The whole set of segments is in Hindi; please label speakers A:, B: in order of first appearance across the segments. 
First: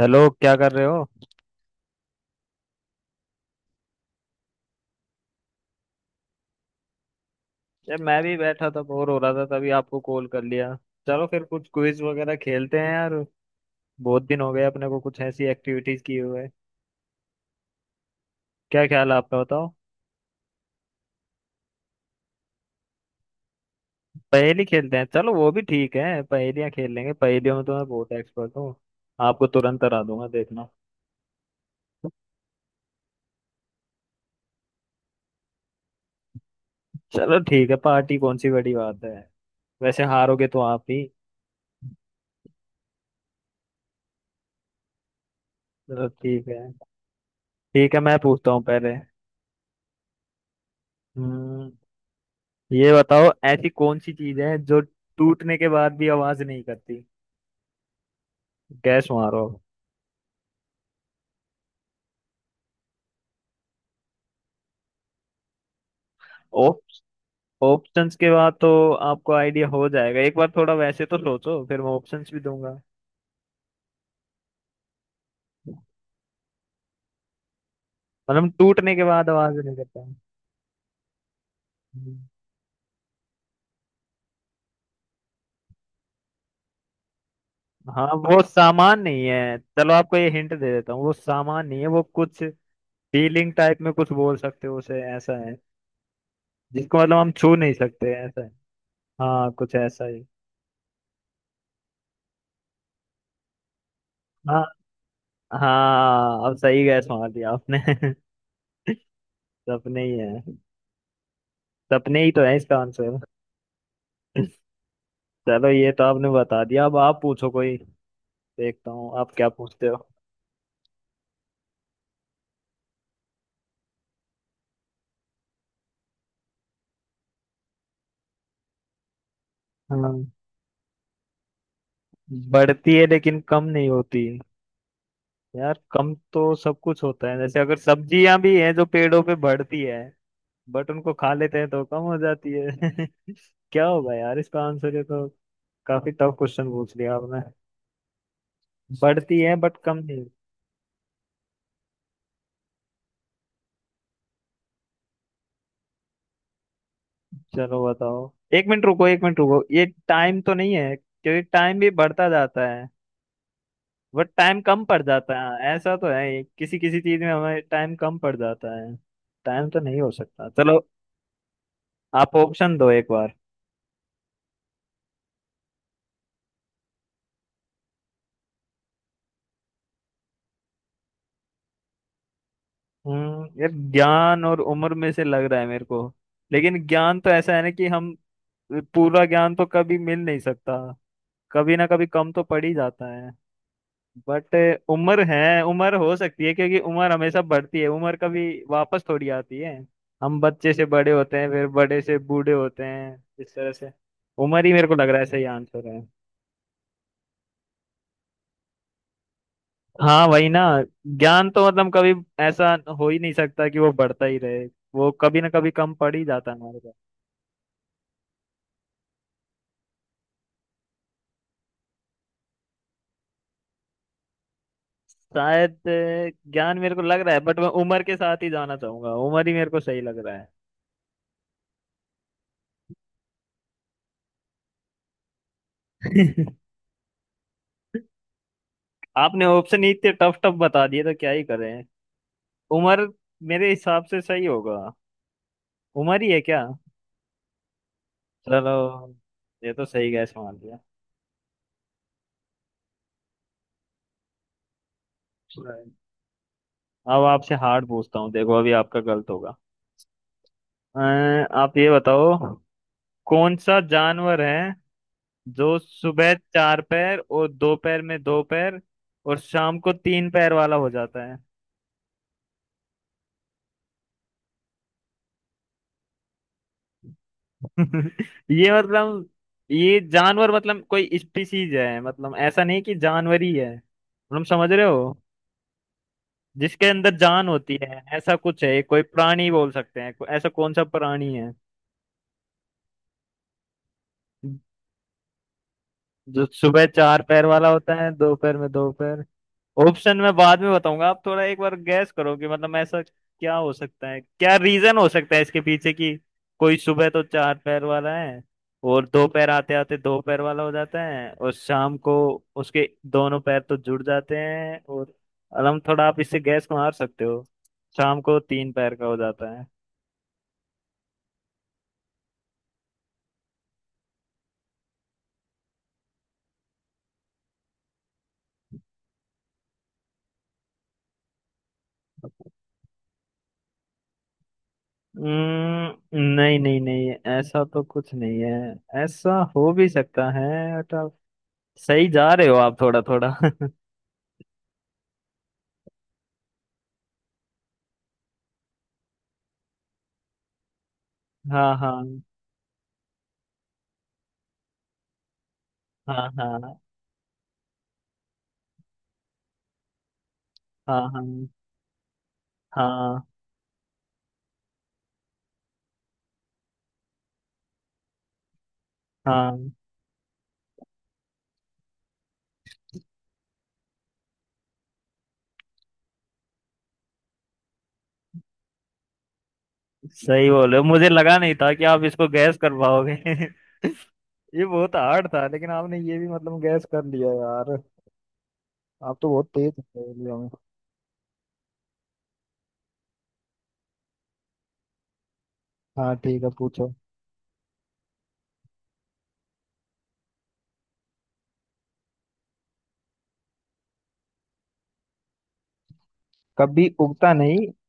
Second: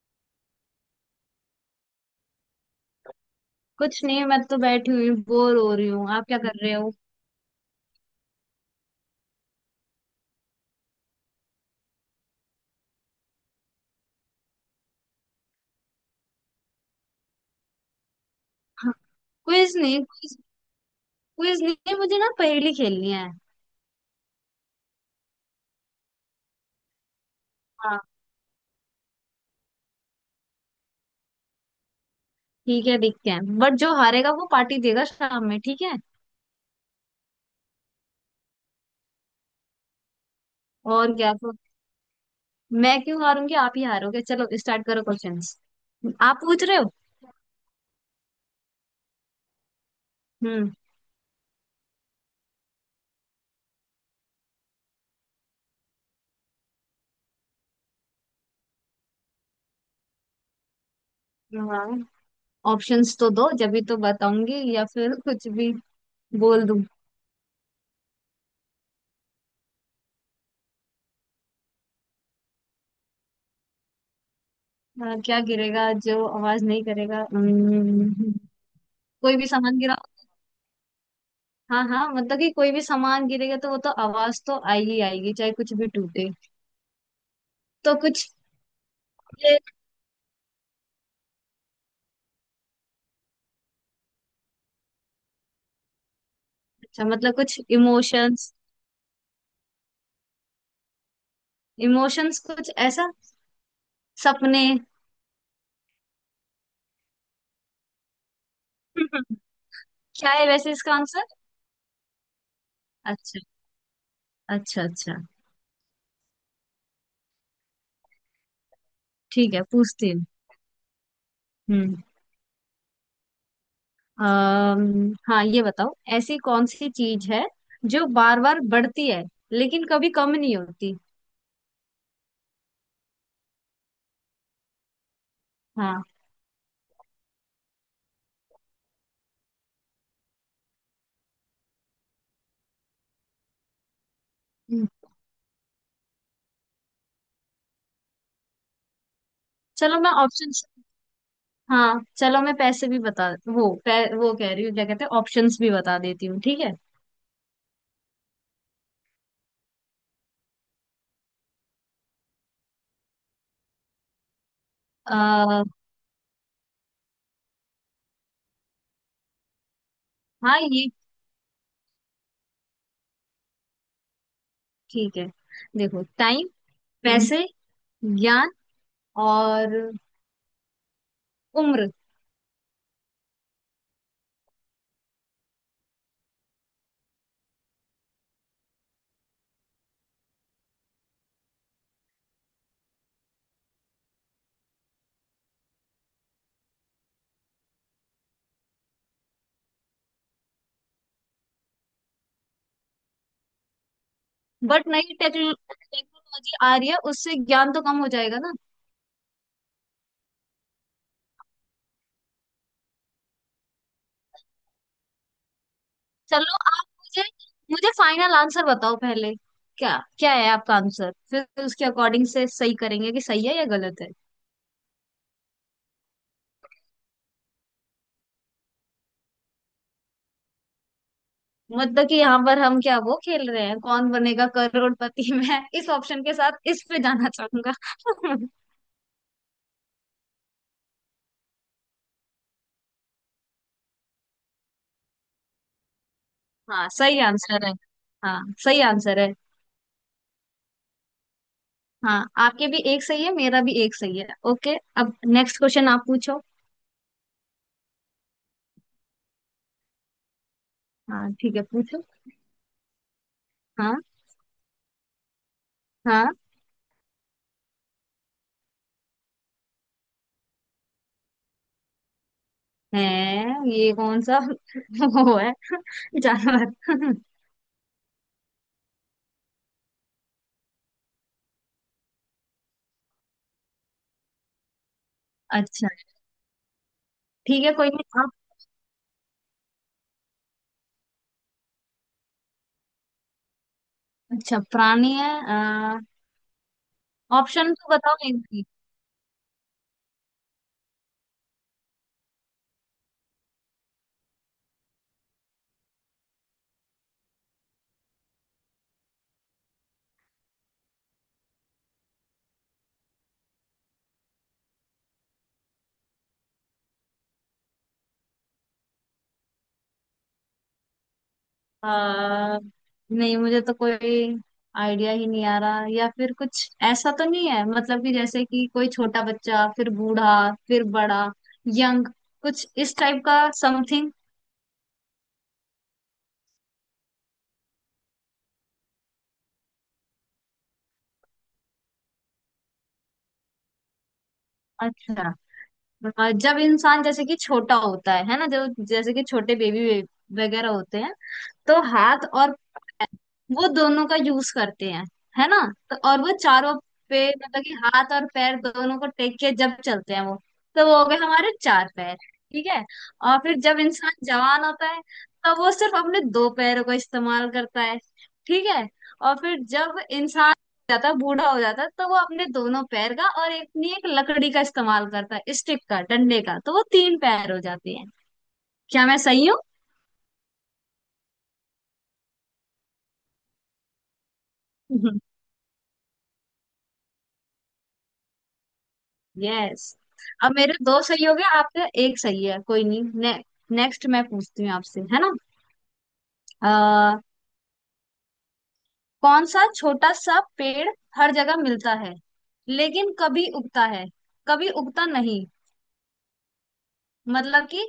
A: हेलो, क्या कर रहे हो?
B: कुछ नहीं। मैं तो बैठी हुई बोर हो रही हूँ। आप क्या कर रहे हो?
A: यार, मैं भी बैठा था, बोर हो रहा था, तभी आपको कॉल कर लिया। चलो फिर कुछ क्विज वगैरह खेलते हैं यार। बहुत दिन हो गए अपने को कुछ ऐसी एक्टिविटीज किए हुए। क्या ख्याल है आपका, बताओ।
B: क्विज नहीं, क्विज। क्विज नहीं, मुझे ना पहेली खेलनी है।
A: पहेली खेलते हैं, चलो वो भी ठीक है, पहेलियाँ खेल लेंगे। पहेलियों में तो मैं
B: हाँ।
A: बहुत एक्सपर्ट हूँ। आपको तुरंत हरा दूंगा, देखना।
B: ठीक है, देखते हैं। बट जो हारेगा वो पार्टी देगा शाम में, ठीक है।
A: चलो ठीक है, पार्टी कौन सी बड़ी बात है। वैसे हारोगे तो आप ही।
B: और क्या। तो मैं क्यों हारूंगी? आप ही हारोगे। चलो स्टार्ट करो क्वेश्चंस।
A: चलो
B: आप
A: ठीक है।
B: पूछ रहे हो?
A: ठीक है, मैं पूछता हूँ पहले।
B: हम्म।
A: हम्म, ये बताओ, ऐसी कौन सी चीज है जो टूटने के बाद भी आवाज नहीं करती? गैस मारो।
B: हाँ, ऑप्शंस तो दो। जब भी तो बताऊंगी या फिर कुछ भी बोल
A: ओप
B: दूं।
A: ऑप्शंस के बाद तो आपको आइडिया हो जाएगा, एक बार थोड़ा वैसे तो सोचो, फिर मैं ऑप्शंस भी दूंगा।
B: हाँ, क्या गिरेगा जो आवाज नहीं करेगा?
A: मतलब टूटने के बाद
B: कोई भी
A: आवाज नहीं
B: सामान गिरा।
A: करता।
B: हाँ हाँ,
A: हम्म,
B: मतलब कि कोई भी सामान गिरेगा तो वो तो आवाज तो आई ही आएगी, चाहे कुछ भी टूटे। तो
A: हाँ
B: कुछ
A: वो सामान नहीं है।
B: ये।
A: चलो आपको ये हिंट दे देता हूँ, वो सामान नहीं है, वो कुछ फीलिंग टाइप में कुछ बोल सकते हो उसे, ऐसा है। जिसको
B: अच्छा,
A: मतलब हम
B: मतलब
A: छू
B: कुछ
A: नहीं सकते, ऐसा है।
B: इमोशंस।
A: हाँ, कुछ ऐसा ही।
B: इमोशंस, कुछ ऐसा,
A: हाँ,
B: सपने।
A: हाँ, अब सही गैस मार दिया आपने। सपने ही
B: क्या
A: है,
B: है वैसे इसका आंसर?
A: सपने ही तो है इसका आंसर।
B: अच्छा। अच्छा अच्छा।
A: चलो ये तो आपने बता दिया, अब आप पूछो कोई, देखता हूँ आप क्या
B: ठीक है,
A: पूछते हो।
B: पूछती हूँ। हम्म हाँ ये बताओ, ऐसी कौन सी चीज है जो बार बार बढ़ती है लेकिन कभी
A: हाँ,
B: कम नहीं होती?
A: बढ़ती है लेकिन कम नहीं होती। यार,
B: हाँ।
A: कम तो सब कुछ होता है, जैसे अगर सब्जियां भी हैं जो पेड़ों पे बढ़ती है, बट उनको खा लेते हैं तो कम हो जाती है। क्या होगा यार इसका आंसर,
B: हम्म।
A: ये तो काफी टफ क्वेश्चन पूछ लिया आपने। बढ़ती है बट कम
B: चलो मैं
A: नहीं।
B: ऑप्शन। हाँ चलो, मैं पैसे भी बता, वो कह रही हूँ क्या कहते हैं, ऑप्शंस भी बता देती हूँ, ठीक है।
A: चलो बताओ। एक मिनट रुको, एक मिनट रुको, ये टाइम तो नहीं है? क्योंकि टाइम भी बढ़ता जाता है, बट टाइम कम पड़ जाता
B: आ,
A: है, ऐसा तो है किसी किसी चीज में हमें टाइम कम पड़ जाता है। टाइम तो नहीं हो सकता,
B: हाँ
A: चलो
B: ये
A: आप ऑप्शन दो एक बार।
B: ठीक है। देखो, टाइम, पैसे, ज्ञान, और उम्र।
A: यार, ज्ञान और उम्र में से लग रहा है मेरे को। लेकिन ज्ञान तो ऐसा है ना कि हम पूरा ज्ञान तो कभी मिल नहीं सकता, कभी ना कभी कम तो पड़ ही जाता है। बट उम्र है, उम्र हो सकती है, क्योंकि उम्र हमेशा बढ़ती है, उम्र कभी वापस थोड़ी आती है। हम बच्चे से बड़े होते हैं, फिर बड़े से बूढ़े होते हैं, इस तरह से उम्र ही मेरे
B: बट
A: को लग
B: नई
A: रहा है सही आंसर है।
B: टेक्नोलॉजी आ रही है, उससे ज्ञान तो कम हो जाएगा ना।
A: हाँ वही ना, ज्ञान तो मतलब कभी ऐसा हो ही नहीं सकता कि वो बढ़ता ही रहे, वो कभी ना कभी कम पड़ ही जाता
B: चलो
A: है हमारे
B: आप
A: पास।
B: मुझे, फाइनल आंसर बताओ पहले। क्या क्या है आपका आंसर? फिर उसके अकॉर्डिंग से सही करेंगे कि सही है या गलत है।
A: शायद ज्ञान मेरे को लग रहा है, बट मैं उम्र के साथ ही जाना चाहूंगा, उम्र ही मेरे को सही लग रहा
B: मतलब कि यहाँ पर हम क्या वो खेल रहे हैं, कौन बनेगा करोड़पति? मैं इस ऑप्शन के
A: है।
B: साथ इस पे जाना चाहूंगा।
A: आपने ऑप्शन ही इतने टफ टफ बता दिए, तो क्या ही करें। उमर मेरे हिसाब से सही होगा, उमर ही है क्या?
B: हाँ सही आंसर है। हाँ
A: चलो,
B: सही आंसर है।
A: ये तो सही गैस मान लिया।
B: हाँ, आपके भी एक सही है, मेरा भी एक सही है। ओके, अब नेक्स्ट क्वेश्चन
A: Right.
B: आप पूछो।
A: अब आपसे हार्ड पूछता हूँ, देखो अभी आपका गलत होगा। अ,
B: हाँ ठीक है,
A: आप ये
B: पूछो।
A: बताओ, कौन सा
B: हाँ।
A: जानवर है जो सुबह
B: हाँ।
A: चार पैर और दोपहर में दो पैर और शाम को तीन पैर वाला हो जाता है?
B: है। ये कौन सा वो है जानवर।
A: ये मतलब ये जानवर मतलब कोई स्पीसीज है, मतलब ऐसा नहीं कि जानवर ही है, मतलब समझ रहे हो।
B: अच्छा।
A: जिसके अंदर जान
B: ठीक है,
A: होती
B: कोई
A: है,
B: नहीं। आप।
A: ऐसा कुछ है, ये कोई प्राणी बोल सकते हैं। ऐसा कौन सा प्राणी है
B: अच्छा प्राणी है।
A: जो सुबह चार पैर वाला
B: ऑप्शन तो
A: होता है,
B: बताओ एक
A: दोपहर
B: भी।
A: में दो पैर। ऑप्शन मैं बाद में बताऊंगा, आप थोड़ा एक बार गैस करो कि मतलब ऐसा क्या हो सकता है, क्या रीजन हो सकता है इसके पीछे कि कोई सुबह तो चार पैर वाला है, और दो पैर आते आते दो पैर वाला हो जाता है, और शाम को उसके दोनों पैर तो जुड़ जाते हैं, और अलम थोड़ा आप इससे गैस मार सकते हो, शाम को तीन पैर का हो जाता है।
B: आ, नहीं, मुझे तो कोई आइडिया ही नहीं आ रहा। या फिर कुछ ऐसा तो नहीं है मतलब कि, जैसे कि कोई छोटा बच्चा, फिर बूढ़ा, फिर बड़ा, यंग, कुछ इस टाइप का समथिंग।
A: नहीं नहीं नहीं, ऐसा तो कुछ नहीं है। ऐसा हो भी सकता है, बट आप सही जा रहे हो, आप थोड़ा थोड़ा।
B: अच्छा। जब इंसान जैसे कि छोटा होता है ना? जो जैसे कि छोटे बेबी वगैरह होते हैं,
A: हाँ,
B: तो
A: हाँ,
B: हाथ और पैर, वो दोनों का यूज करते हैं, है ना? तो और
A: हाँ,
B: वो चारों
A: हाँ,
B: पे, मतलब कि हाथ और पैर दोनों को टेक के जब चलते हैं वो, तो वो
A: हाँ,
B: हो गए
A: हाँ,
B: हमारे चार पैर, ठीक है।
A: हाँ,
B: और फिर जब इंसान जवान होता है, तब वो सिर्फ अपने दो पैरों का इस्तेमाल करता है, ठीक है। और फिर
A: हाँ,
B: जब इंसान हो जाता है, बूढ़ा हो जाता है, तो वो अपने दोनों पैर का और एक अपनी एक लकड़ी का इस्तेमाल करता है, स्टिक का, डंडे का, तो वो तीन पैर हो जाते हैं। क्या मैं सही हूँ?
A: सही बोल रहे हो। मुझे लगा नहीं था कि आप इसको गैस कर पाओगे। ये बहुत हार्ड था, लेकिन आपने ये भी मतलब गैस कर लिया यार। आप तो बहुत तेज हो
B: यस।
A: पहेलियों में।
B: अब मेरे दो सही हो गए, आपका एक सही है। कोई नहीं, नेक्स्ट मैं पूछती हूँ आपसे, है ना?
A: हाँ ठीक है, पूछो।
B: आ, कौन सा छोटा सा पेड़ हर जगह मिलता है, लेकिन कभी उगता है कभी उगता नहीं?
A: कभी उगता नहीं?
B: मतलब कि,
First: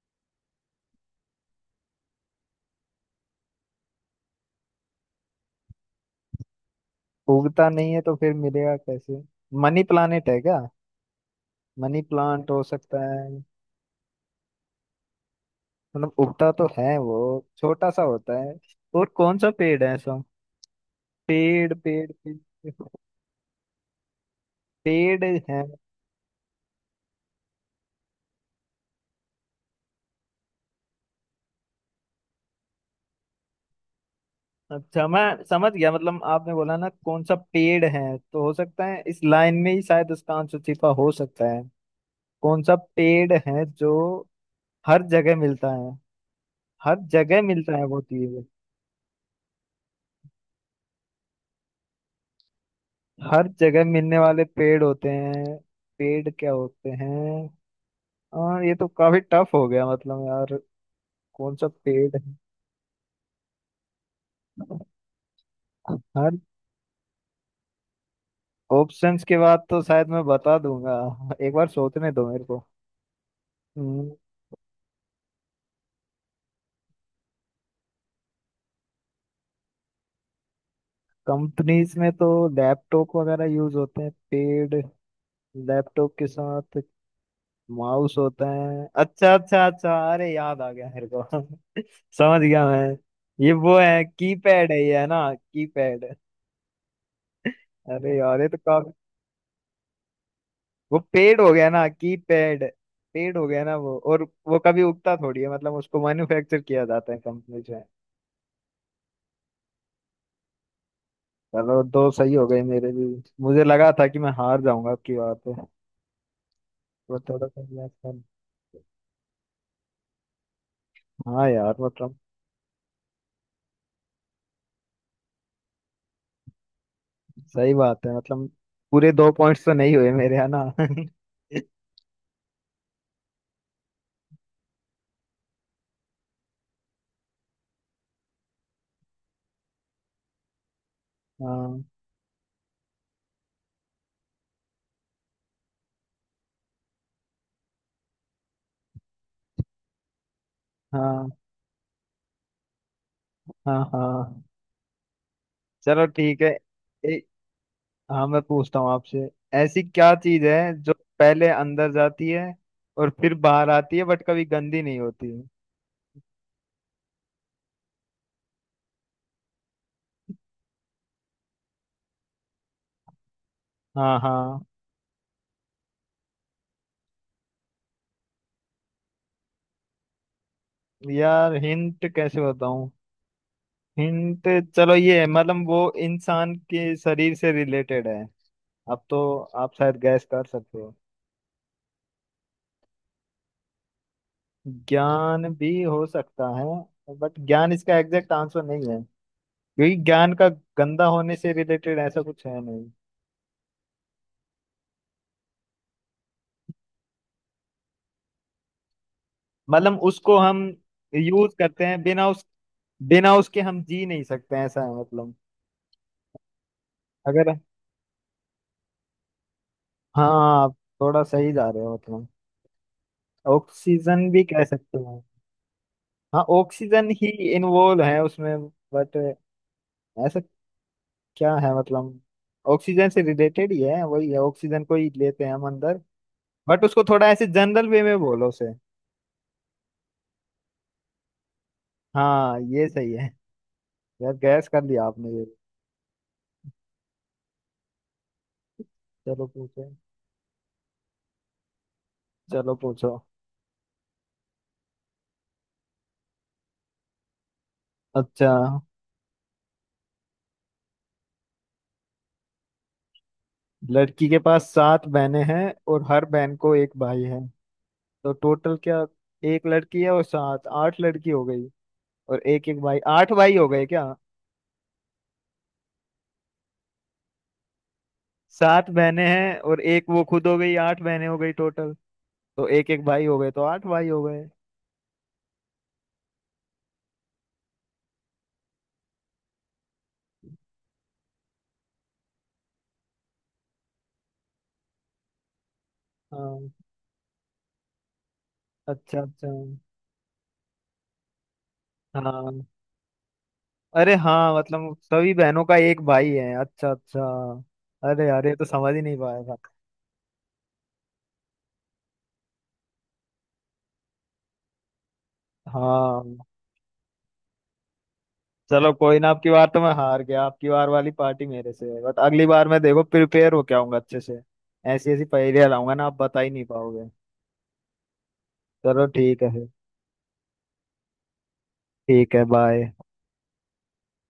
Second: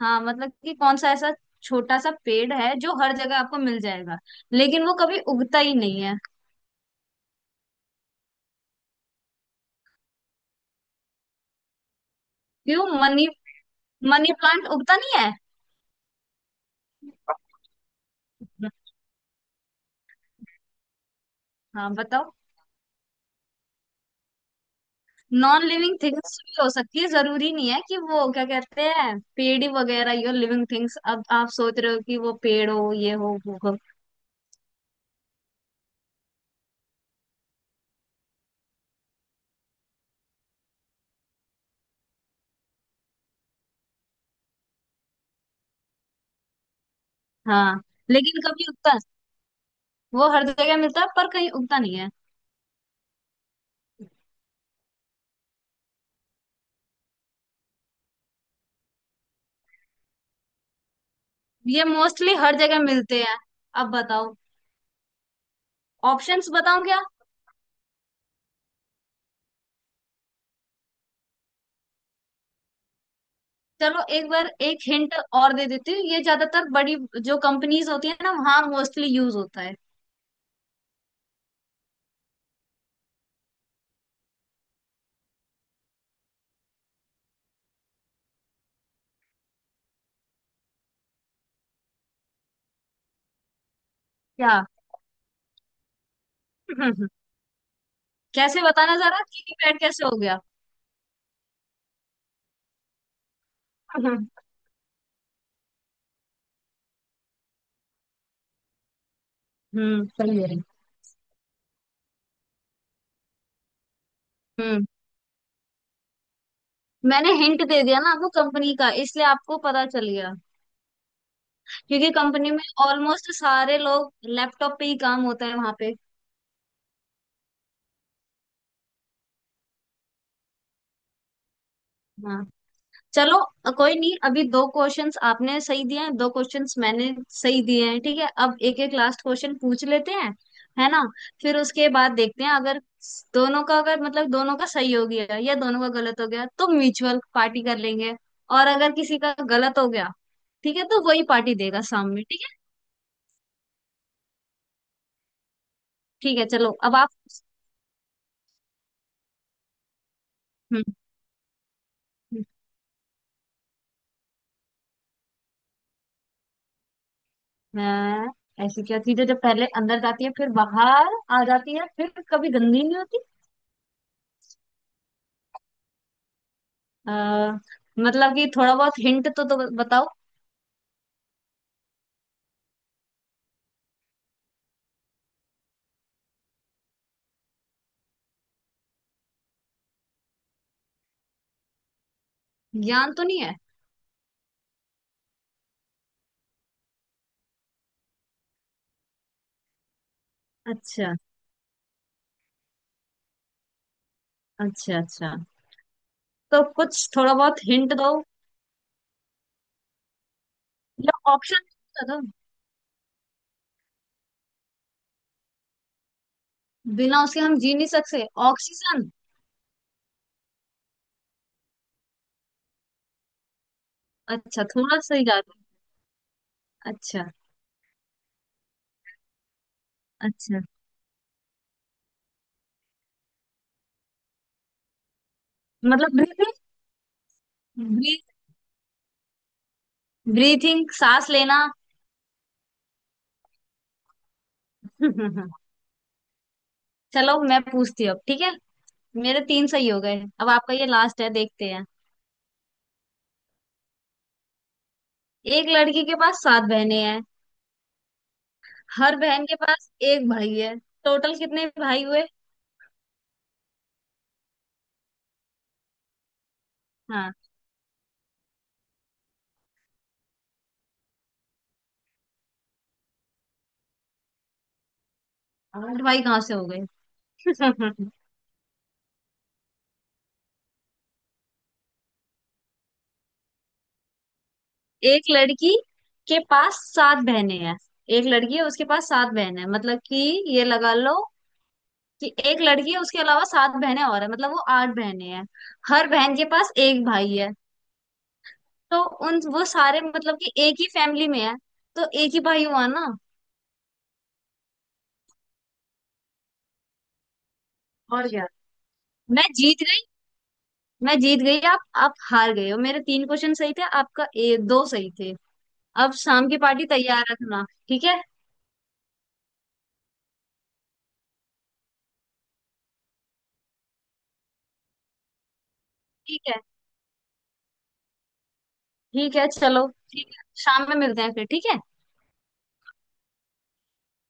B: हाँ मतलब कि कौन सा ऐसा छोटा सा पेड़ है जो हर जगह आपको मिल जाएगा लेकिन वो कभी उगता ही नहीं है?
A: उगता नहीं है तो फिर मिलेगा कैसे? मनी प्लानेट है क्या? मनी प्लांट हो
B: क्यों
A: सकता
B: मनी?
A: है,
B: मनी प्लांट उगता नहीं है?
A: मतलब उगता तो है, वो छोटा सा होता है। और कौन सा पेड़ है ऐसा? पेड़
B: हाँ
A: पेड़
B: बताओ।
A: पेड़ पेड़ है।
B: नॉन लिविंग थिंग्स भी हो सकती है, जरूरी नहीं है कि वो क्या कहते हैं पेड़ ही वगैरह ही हो, लिविंग थिंग्स। अब आप सोच रहे हो कि वो पेड़ हो, ये हो, वो हो।
A: अच्छा, मैं समझ गया, मतलब आपने बोला ना कौन सा पेड़ है, तो हो सकता है इस लाइन में ही शायद उसका आंसर छिपा हो सकता है। कौन सा पेड़ है जो हर जगह मिलता है, हर जगह मिलता
B: हाँ
A: है वो
B: लेकिन
A: चीज?
B: कभी उगता, वो हर जगह मिलता है पर कहीं उगता नहीं है।
A: हर जगह मिलने वाले पेड़ होते हैं, पेड़ क्या होते हैं? और ये तो काफी टफ हो गया मतलब यार, कौन सा
B: ये
A: पेड़ है?
B: मोस्टली हर जगह मिलते हैं, अब बताओ।
A: हर
B: ऑप्शंस बताऊं क्या?
A: ऑप्शंस के बाद तो शायद मैं बता दूंगा, एक बार सोचने दो मेरे को।
B: चलो एक बार एक हिंट और दे देती हूँ। ये ज्यादातर बड़ी जो कंपनीज होती है ना, वहाँ मोस्टली यूज होता है।
A: कंपनीज में तो लैपटॉप वगैरह यूज होते हैं। पेड़, लैपटॉप के साथ माउस होता है। अच्छा, अच्छा, अच्छा, अरे याद आ गया मेरे को। समझ गया मैं, ये वो है
B: क्या?
A: कीपैड है, ये है ना कीपैड? अरे यार, ये तो
B: कैसे
A: काफी,
B: बताना जरा, कीपैड कैसे हो गया?
A: वो पेड़ हो गया ना कीपैड, पेड़ हो गया ना वो। और वो कभी उगता थोड़ी है, मतलब उसको मैन्युफैक्चर किया जाता है कंपनी।
B: हम्म, सही है।
A: चलो दो सही हो गए मेरे भी, मुझे लगा था कि मैं हार
B: हम्म।
A: जाऊंगा आपकी बात पे, पर
B: मैंने
A: थोड़ा सा
B: हिंट दे
A: प्रयास
B: दिया ना
A: कर।
B: आपको कंपनी का, इसलिए आपको पता चल गया।
A: हाँ यार,
B: क्योंकि
A: मतलब
B: कंपनी में ऑलमोस्ट सारे लोग लैपटॉप पे ही काम होता है वहां पे।
A: सही बात है मतलब। पूरे दो पॉइंट्स तो नहीं हुए मेरे, है ना?
B: हाँ। चलो कोई नहीं, अभी दो क्वेश्चंस आपने सही दिए हैं, दो क्वेश्चंस मैंने सही दिए हैं, ठीक है। अब एक एक लास्ट क्वेश्चन पूछ लेते हैं, है ना? फिर
A: हाँ,
B: उसके बाद देखते हैं, अगर दोनों का, अगर मतलब दोनों का सही हो गया या दोनों का गलत हो गया तो म्यूचुअल पार्टी कर लेंगे। और अगर किसी का गलत हो गया, ठीक है, तो वही
A: हाँ,
B: पार्टी देगा सामने, ठीक है।
A: हाँ, हाँ, चलो
B: ठीक
A: ठीक
B: है,
A: है।
B: चलो अब आप।
A: ए, हाँ, मैं पूछता हूँ आपसे, ऐसी क्या चीज है
B: हम्म
A: जो
B: हम्म।
A: पहले अंदर जाती है और फिर बाहर आती है, बट कभी गंदी नहीं होती?
B: हाँ। ऐसी क्या चीज है जब पहले अंदर जाती है फिर बाहर आ जाती है फिर कभी गंदी नहीं होती?
A: हाँ, हाँ,
B: आ, मतलब कि थोड़ा बहुत हिंट तो बताओ।
A: यार हिंट कैसे बताऊं? हिंट, चलो ये है, मतलब वो इंसान के शरीर से रिलेटेड है, अब तो आप शायद गैस कर सकते हो।
B: ज्ञान तो नहीं है?
A: ज्ञान भी हो सकता है, बट ज्ञान इसका एग्जैक्ट आंसर नहीं है, क्योंकि ज्ञान का गंदा
B: अच्छा
A: होने से रिलेटेड ऐसा कुछ है नहीं।
B: अच्छा अच्छा। तो कुछ थोड़ा बहुत हिंट दो
A: मतलब उसको हम
B: या
A: यूज
B: ऑप्शन
A: करते हैं,
B: दो।
A: बिना उस, बिना उसके हम जी नहीं सकते, ऐसा है मतलब।
B: बिना उसके
A: अगर,
B: हम जी नहीं सकते, ऑक्सीजन?
A: हाँ, आप थोड़ा सही जा रहे हो, मतलब ऑक्सीजन भी कह
B: अच्छा
A: सकते
B: थोड़ा
A: हो।
B: सही जा रहा
A: हाँ,
B: है।
A: ऑक्सीजन ही
B: अच्छा
A: इन्वॉल्व है उसमें, बट ऐसा
B: अच्छा,
A: क्या है, मतलब ऑक्सीजन से रिलेटेड ही है, वही है, ऑक्सीजन को ही लेते हैं हम अंदर,
B: मतलब।
A: बट उसको थोड़ा ऐसे जनरल वे में
B: ब्रीथिंग।
A: बोलो उसे।
B: ब्रीथिंग, सांस लेना।
A: हाँ ये सही है, यार गैस कर लिया आपने ये।
B: चलो मैं पूछती हूँ अब, ठीक है? मेरे
A: चलो
B: तीन सही
A: पूछो,
B: हो गए, अब आपका ये लास्ट है, देखते हैं।
A: चलो पूछो।
B: एक लड़की के पास सात बहनें हैं।
A: अच्छा,
B: हर बहन के पास एक भाई है। टोटल कितने भाई हुए?
A: लड़की के पास सात बहनें हैं और हर बहन को एक भाई
B: हाँ,
A: है, तो टोटल क्या? एक लड़की है और सात, आठ लड़की हो गई, और एक एक भाई, आठ भाई हो गए क्या?
B: आठ भाई कहाँ से हो गए?
A: सात बहनें हैं और एक वो खुद, हो गई आठ बहनें हो गई टोटल, तो एक एक भाई हो गए, तो आठ भाई हो गए।
B: एक लड़की के पास सात बहनें हैं। एक लड़की है, उसके पास सात बहनें हैं, मतलब कि, ये लगा लो कि एक लड़की है, उसके अलावा सात बहनें और है, मतलब वो आठ बहनें हैं। हर बहन के
A: हाँ,
B: पास एक भाई है, तो
A: अच्छा,
B: उन
A: अच्छा।
B: वो सारे मतलब कि एक ही फैमिली में है, तो एक ही भाई
A: हाँ,
B: हुआ ना।
A: अरे हाँ, मतलब सभी बहनों का एक भाई है। अच्छा, अच्छा, अरे
B: और
A: यार,
B: क्या।
A: ये तो समझ ही नहीं पाया
B: मैं
A: था।
B: जीत मैं जीत गई। आप हार गए हो। मेरे तीन क्वेश्चन सही थे, आपका दो सही थे। अब
A: हाँ,
B: शाम की पार्टी तैयार रखना, ठीक है?
A: चलो कोई ना, आपकी बार तो मैं हार गया, आपकी बार वाली पार्टी मेरे से है, बट अगली बार मैं देखो प्रिपेयर होके आऊंगा अच्छे से। ऐसी ऐसी पहेलियां लाऊंगा ना, आप बता
B: ठीक
A: ही
B: है।
A: नहीं पाओगे। चलो
B: ठीक
A: ठीक
B: है
A: है फिर।
B: चलो, ठीक है, शाम में मिलते हैं फिर, ठीक है।
A: ठीक है, बाय।